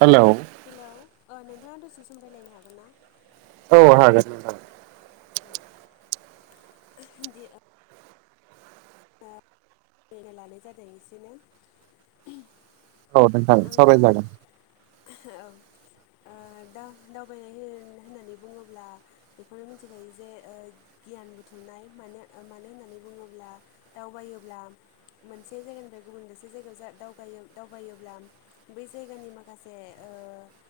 Hello hello ओ नोंथाङा दसे सम रायलायनो हागोन ना औ हागोन नोंथां दि ओ सावरायनो लानाय जादों एसेनो औ नोंथागोन सावरायनो आङो जागोन। औ ओ दा दावबायनाय हो होननानै बुङोब्ला बेखौनो मिथिखायो जे ओ गियान बुथुमनाय मानो मानो होननानै बुङोब्ला दावबायोब्ला मोनसे जायगानिफ्राय गुबुन मोनसे जायगायाव जा दावायो दावबायोब्ला बै जायगानि माखासे से ओ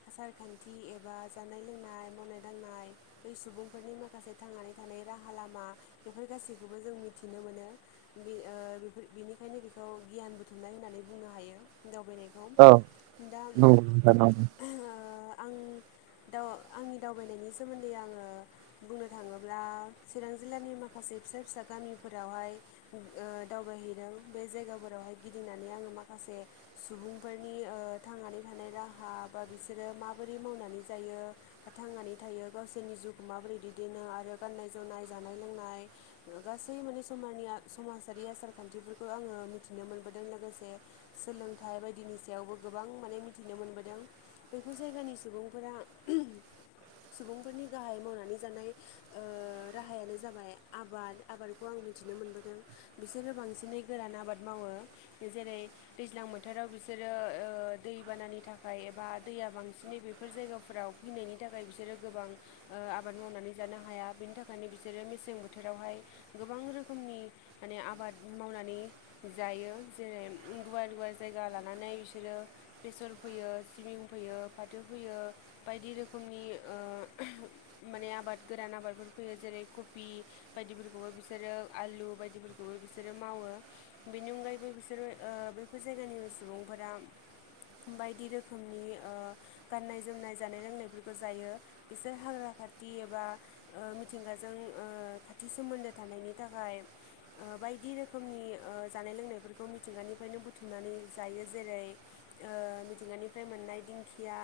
आसार खान्थि एबा जानाय लोंनाय मावनाय दांनाय बै सुबुंफोरनि मा खासे थांनानै थानाय राहा लामा बेफोर गासैखौबो जों मिथिनो मोनो ओ बेफोर बेनिखायनो बेखौ गियान बुथुमनाय होननानै बुंनो हायो नब लुबैनायखौ औ दा नंगौ नोंथां नंगौ ओ आं दा आंनि दावबायनायनि सोमोन्दै आङो बुंनो थाङोब्ला चिरां जिल्लानि माखासे से फिसा फिसा गामिफोरावहाय ओ दावबाहै दों बे जायगाफोरावहाय गिदिंनानै आङो माखासे सुबुंफोरनि ओ थांनानै थानाय रा हा बा बिसोरो माबोरै मावनानै जायो बा थांनानै थायो गावसोरनि जिउखौ माबोरै दैदेन नो आरो गाननाय जोमनाय जानाय लोंनाय गासै माने समानिया समाजारिया आसार खान्थिफोरखौ आङो मिथिनो मोनबोदों लोगोसे सोलोंथाइ बायदिनि सायावबो गोबां माने मिथिनो मोनबोदों बेफोर जायगानि सुबुंफोरा सुबुंफोरनि गाहाय मावनानै जानाय ओ राहायानो जाबाय आबाद आबादखौ आं मिथिनो मोनबोदों बि सोरो बांसिनै गोरान आबाद मावो जेरै दैज्लां बोथोराव बिसोरो ओ दै बा नानि थाखाय एबा दैया बांसिनै बेफोर जायगाफोराव फैनायनि थाखाय बिसोरो गोबां ओ आबाद मावनानै जानो हाया बिनि थाखायनो बिसोरो मेसें बोथोरावहाय गोबां रोखोमनि माने आबाद मावनानै जायो जेरै गुवार गुवार जायगा लानानै बिसोरो बेसर फोयो सिबिं फोयो फाथो फोयो बायदि रोखोमनि ओ माने आबाद गोरान आबादफोर फोयो जेरै कबि बायदिफोरखौबो बिसोरो आलु बायदिफोरखौबो बिसो सोरो मावो बेनि अनगायैबो बिसोरो ओ बैफोर जायगानि सुबुंफोरा बायदि रोखोमनि ओ गाननाय जोमनाय जानाय लोंनायफोरखौ जायो बिसोर हाग्रा खाथि एबा मिथिंगाजों ओ खाथि सोमोन्दो थानायनि थाखाय ओ बाय दि रोखोमनि ओ जानाय लोंनायफोरखौ मिथिंगानिफ्रायनो बुथुमनानै जायो जेरै ओ मिथिंगानिफ्राय मोननाय दिंखिया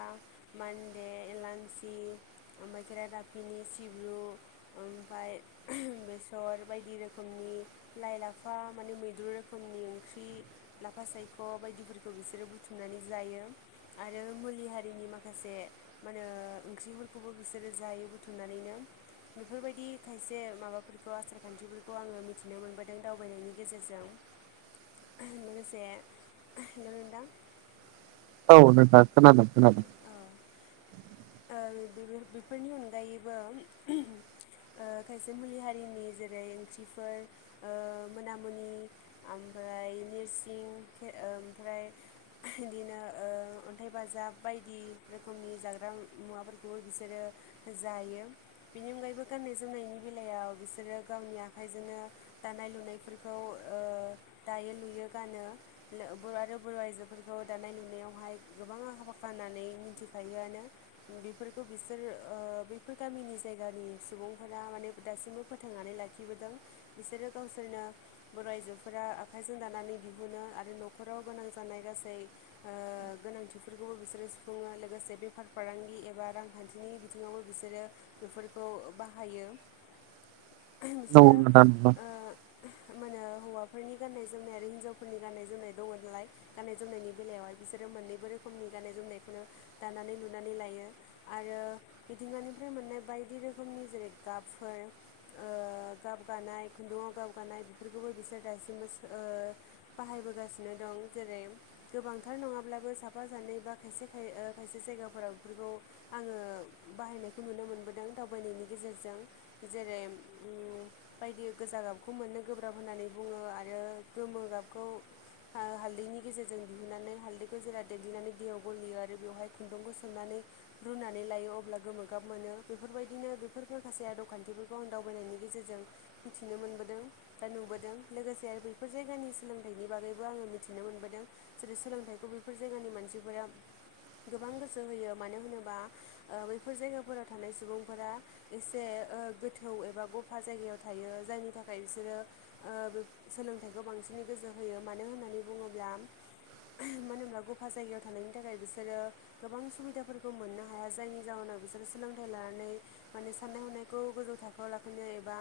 मान्दे एलान्सि ओमफ्राय खेराइ दाफि नि सिब्रु ओमफाय बेसर बायदि रोखोमनि लाइ लाफा माने मैद्रु रोखोमनि ओंख्रि लाफा सायख' बायदिफोरखौ बिसोरो बुथुमनानै जायो आरो मुलि हारिनि माखासे मा होनो ओंख्रिफोरखौबो बिसोरो जा यो बुथुमनानैनो बेफोरबायदि खायसे माबाफोरखौ आसार खान्थिफोरखौ आङो मिथिनो मोनबो दों दावबायनायनि गेजेरजों। लोगोसे हेलौ नोंथां। औ नोंथा खोनादों खोनादों। [inaudible] ओ बेबो बेफोरनि अनगायैबो ओ खायसे मुलि हारिनि जेरै गायै ओंख्रिफोर ओ मोनामुनि ओमफ्राय नोरसिं ओ ओमफ्राय बिदिनो ओ अन्थाइ बाजाब बायदि रोखोमनि जाग्रा मुवाफोरखौबो बिसोरो जायो बिनि अनगायैबो गा गाननाय जोमनायनि बेलायाव बिसोरो गावनि आखाइजोंनो दानाय लुनायफोरखौ ओ दायो लुयो गानो नो बर' आरो बर' आइजोफोरखौ दानाय लुनायावहाय गोबाङा हाबा फाननानै मिनथिखायोआनो बेफोरखौ बिसोर ओ बेफोर गामिनि जायगानि सुबुं बुंफोरा माने दासिमबो फोथांनानै लाखिबोदों बिसोरो गावसोरनो बर' आइजोफोरा आखाइजों दानानै दिहुनो आरो न'खराव गोनां जानाय गासै ओ गोनांथिफोर खौबो बिसोरो सुफुङो लोगोसे बेफार फालांगि एबा रांखान्थिनि बिथिङावबो बिसोरो बेफोरखौ ओ बाहायो नंगौ बिसोरो नोंथां नंगौ ओ मा होनो हौवाफोरनि गाननाय जोमनाय आरो हिनजावफोरनि गाननाय जोमनाय दङ नालाय गाननाय जोमनायनि बेलायावहाय बिसोरो मोननैबो रोखो खोमनि गाननाय जोमनायखौनो दानानै नुनानै लायो आरो मिथिंगानिफ्राय मोननाय बायदि रोखोमनि जेरै गाबफोर ओ गाब गानाय खुन्दुङाव गाब गानाय बेफोरखौबो बिसोर दासिमबो ओ‌ बाहायबोगासिनो दं जेरै गोबांथार नङाब्लाबो साफा साफा सानै बा खायसे‌ खाय ओ खायसे जायगाफोराव बेफोरखौ आङो बाहायनायखौ नुनो मोनबोदों दावबायनायनि गेजेरजों जेरै उम बायदि गोजा गाबखौ मोननो गोब्राब होननानै बुङो आरो गोमो गाबखौ ओ हालदैनि गेजेरजों दिहुननानै हालदैखौ जेरा देग्लिनानै दैयाव गलियो आरो बेवहाय खुन्दुंखौ सोमनानै रुनानै लायो अब्ला गोमो गाब मोनो बेफोर बेफोरबायदिनो बेफोर माखासे आदब खान्थिफोरखौ आ दावबायनायनि गेजेरजों मिथिनो मोनबोदों बा नुबोदों लोगोसे आरो बैफोर जायगानि सोलोंथाइनि बागैबो आङो मिथिनो मोनबोदों जेरै सोलोंथाइखौ बै फोर जायगानि मानसिफोरा गोबां गोसो होयो मानो होनोबा ओ बैफोर जायगाफोराव थानाय सुबुंफोरा एसे ओ गोथौ एबा गफा जायगायाव थायो जायनि थाखाय बिसोरो ओ बे सोलोंथाइखौ बां सिनै गोसो होयो मानो होननानै बुङोब्ला मानो होनब्ला गफा जायगायाव थानायनि थाखाय बिसोरो गोबां सुबिदाफोरखौ मोननो हाया जायनि जाहोनाव बिसोरो सोलोंथाइ ला नानै माने साननाय हनायखौ गोजौ थाखोआव लाखिनो एबा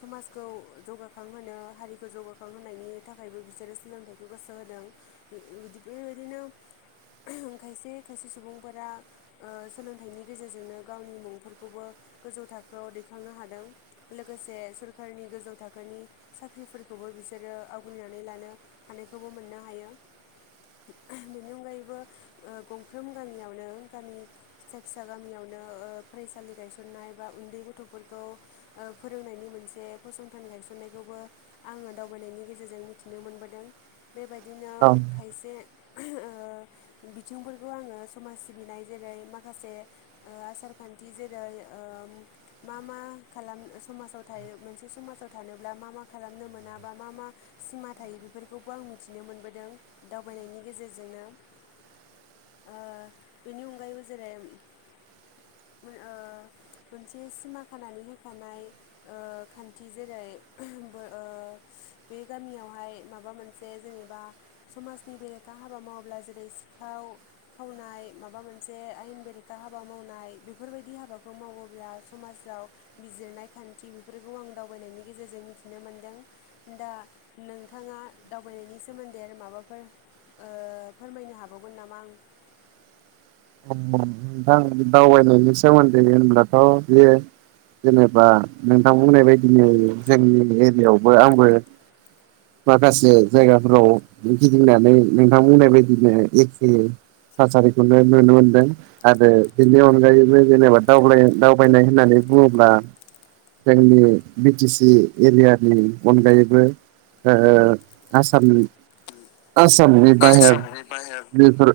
समाजखौ जौगाखांहोनायाव ओ हारिखौ जौगाखांहोनायनि थाखायबो बिसोरो सोलोंथाइखौ गोसो होदों बि-बिदिको बेबायदिनो [inaudible] खायसे खायसे सुबुंफोरा ओ सोलोंथाइनि गेजेरजोंनो गावनि मुंफोरखौबो गो जौ थाखोआव दैखांनो हादों लोगोसे सोरखारनि गोजौ थाखोनि साख्रिफोरखौबो बि सोरो आवग्रिनानै लानो हानायखौबो मोननो हायो। बेनि अनगायैबो ओ गंफ्रोम गामियावनो गामि फिसा फिसा गामियावनो ओ फरायसालि गायसननाय बा उन्दै गथ'फोरखौ ओ फोरोंनायनि मोनसे फसंथान गायसननायखौबो आङो दावबायनायनि गेजेर जों मिथिनो मोनबोदों बेबायदिनो औ खायसे ओ बिथिंफोरखौ आङो समाज सिबिनाय जेरै माखासे ओ आसार खान्थि जेरै ओ मा मा खालाम समाजाव थायो मोनसे समाजाव थानोब्ला मा मा खालामनो मोनो मा मा सिमा थायो बेफोरखौबो आं मिथिनो मोनबोदों दावबायनायनि गेजेरजोंनो। ओ बिनि अनगायैबो जेरै [inaudible] ओ मोनसे सिमा खानानै होखानाय ओ खान्थि जेरै जोंबो ओ बे गामियावहाय माबा मोनसे जेनेबा समाजनि बेरे खा हाबा मावाब्ला जेरै सिखाव खावनाय माबा मोनसे आयेन बेरेखा हाबा मावनाय बेफोरबायदि हाबाखौ मावोब्ला समाजाव बिजिरनाय खान्थि बेफोरखौ आं दावबायनायनि गेजेरजों मिथिनो मोनदों दा नोंथाङा दावबायनायनि सोमोन्दै आरो माबाफोर ओ फोरमायनो हाबावगोन नामा आं नोंथां दावबायनायनि सोमोन्दै होनब्लाथ' बेयो जेनेबा नोंथां बुंनाय बायदिनो जोंनि एरियायावबो आंबो माखासे जायगाफोराव गिदिंनानै नोंथां बुंनाय बायदिनो एखे थासारिखौनो नुनो मोनदों आरो बेनि अनगायैबो जेनेबा दावब्लाय दावबायनाय होननानै बुङोब्ला जोंनि बि टि सि एरियानि अनगायैबो ओ आसामनि आसामनि बाहेर आसामनि बेफोर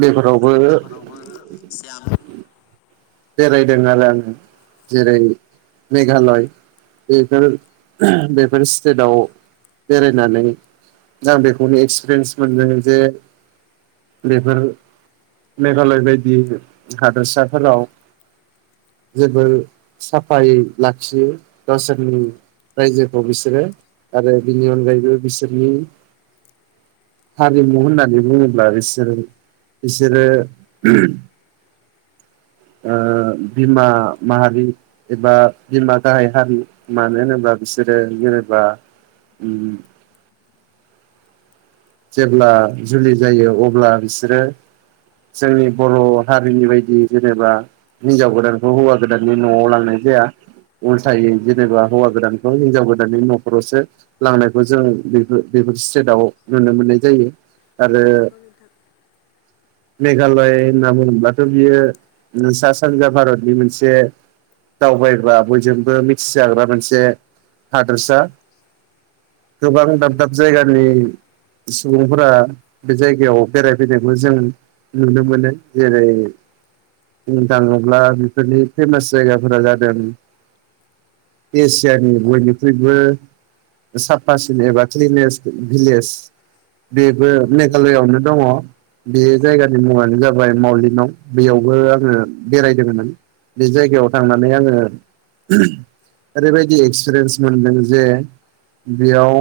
बेफोराव बेफोरावबो सियाम औ बेरायदों आरो आङो जेरै मेघालय बेफोर बेफोर स्टेटाव बेरायनानै आं बेखौनो एक्सपेरियेन्स मोनदों जे बेफोर मेघालय बायदि हादोरसाफोराव [inaudible] जोबोर साफायै लाखियो गावसोरनि रायजोखौ बिसोरो आरो बिनि अनगायैबो बिसोरनि हारिमु होननानै बुङोब्ला बिसोरो बिसोरो ओ बिमा माहारि एबा बिमा गाहाय हारि मानो होनोबा बिसोरो जेनेबा उम जेब्ला जुलि जायो अब्ला बिसोरो जोंनि बर' हारिनि बायदि जेनेबा हिनजाव गोदानखौ हौवा गोदाननि न'आव लांनाय जाया। उलथायै जेनेबा नंगौ हौवा गोदानखौ हिनजाव गो दाननि न'खरावसो लांनायखौ जों बेफो- बेफोर स्टेटाव नुनो मोननाय जायो। आरो नंगौ नोंथां। मेघालय होनना बुोङोब्लाथ' ओ बियो सा सानजा भारतनि मोनसे दावबायग्रा बयजोंबो मिथिजाग्रा मोनसे हादोरसा। गोबां औ दाब नंगौ दाब जायगानि सुबुंफोरा बे जायगायाव बेरायफैनायखौ जों नुनो मोनो जेरै बुंनो थाङोब्ला बेफोरनि फे'मास जायगाफोरा जादों- एसियानि बयनिख्रुबो साफासिन एबा क्लिनेस भिलेज बेबो औ नंगौ मेघालयआवनो दङ बे जायगानि मुङानो जाबाय मावलिनाव बेयावबो आंङो बेरायदोंमोन। बे जायगायाव थांनानै आंङो ओरैबायदि एक्सपिरियेन्स मोनदों जे बेयाव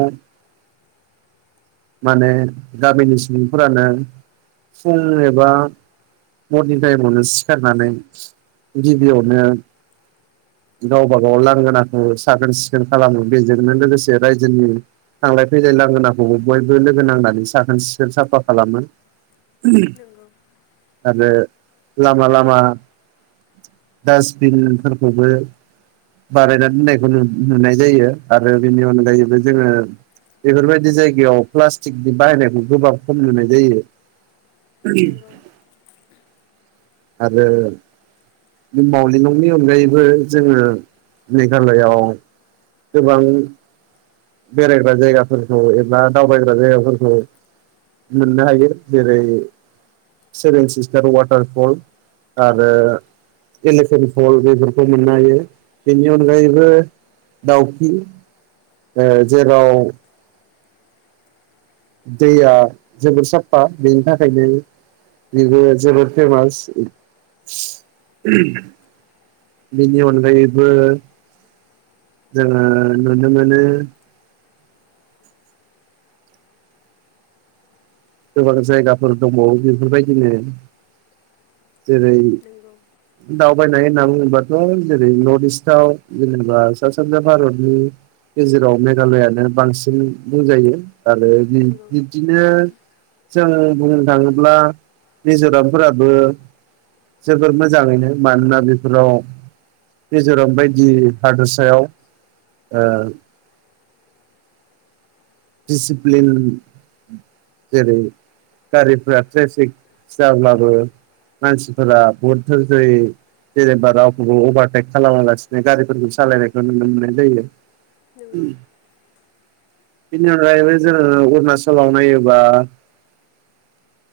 [inaudible] माने गामिनि सुबुंफोरानो फुं एबा मरनिं टाइमावनो सिखारनानै गिबियावनो गावबा गाव लांगोनाखौ साखोन- सिखोन खालामो बेजोंनो लोगोसे रायजोनि थांलाय -फैलाय लांगोनाखौबो बयबो लोगो नांनानै साखोन- सिखोन साफा खालामो। नंगौ आरो लामा- लामा डासबिनफोरखौबो बानायना दोननायखौ नुनाय जायो। आरो बेनि अनगायैबो जोंङो बेफोरबायदि जायगायाव प्लास्टिकनि बाहायनायखौ गोबाब खम नुनाय जायो। नोंगौ। आरो मावलि नंनि अनगायैबो जोंङो मेघालआव गोबां बेरायग्रा जायगाफोरखौ एबा दावबायग्रा जायगाफोरखौ मोननो हायो जेरै सेभेन सिस्टार वाटार फ'ल आरो इलिफेन फ'ल बेफोरखौ मोननो हायो। बेनि अनगायैबो दाउकि ओ जेराव दैया जोबोर साफा बेनि थाखायनो बिबो जबोत फेमास बिनि अनगायैबो जोंङा नुनो मोनो गोबां जायगाफोर दङ बेफोरबायदिनो जेरै- नंगौ दावबायनाय होनना बुङो बाथ' जेरै- नर्थ इस्टाव जेनेबा सा सानजा भारतनि गेजेराव मेघालयानो बांसिन बुंजायो आरो नंगौ बि-बिब्दिनो जों बुंनो थाङोब्ला मिजरामफोराबो जोबोर मोजाङैनो मानोना बेफोराव मिजराम बायदि हादरसायाव ओ [inaudible] दिसिप्लिन जेरै गारिफोरा ट्रेफिक जाब्लाबो मानसिफोरा बहुद धोरजयै जेनेबा रावबो अभारटेक खालामालासिनो गारिफोरखौ सालायनायखौ नुनो मोननाय जायो। नंगौ बेनि अनगायैबो जोंङो अरुनाचलाव नायोबा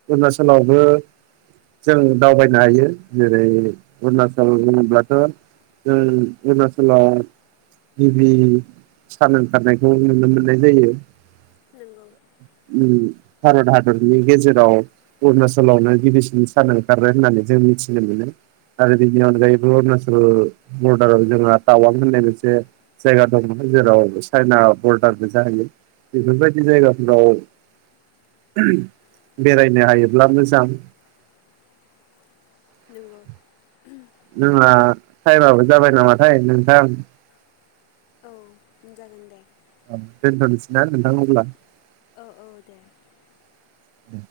अरुनाचलावबो जों दावबायनो हायो जेरै- अरुणचल होनोब्लाथ जों अरुणाचलाव गिबि सान ओंखारनायखौ नुनो मोन नाय जायो। नंगौ भारत हादरनि गेजेराव अरुणचलावनो गिबिसिन सान ओंखारो होननानै जों मिथिनो मोनो आरो बिनि नंगौ अनगायैबो अरुनाचल बरडाराव जोंहा टावां होननाय मोनसे जायगा दङ जेराव चाइना बर [unintelligible] जाहैयो बेफोरबायदि जायगाफोराव बेरायनो हायोब्ला मोजां। नंगौ। जोंहा टाइमाबो जाबाय नामाथाय नोंथां? उम जागोन दे। दोनथ'नोसै ना नोंथां अब्ला? औ औ दे उम।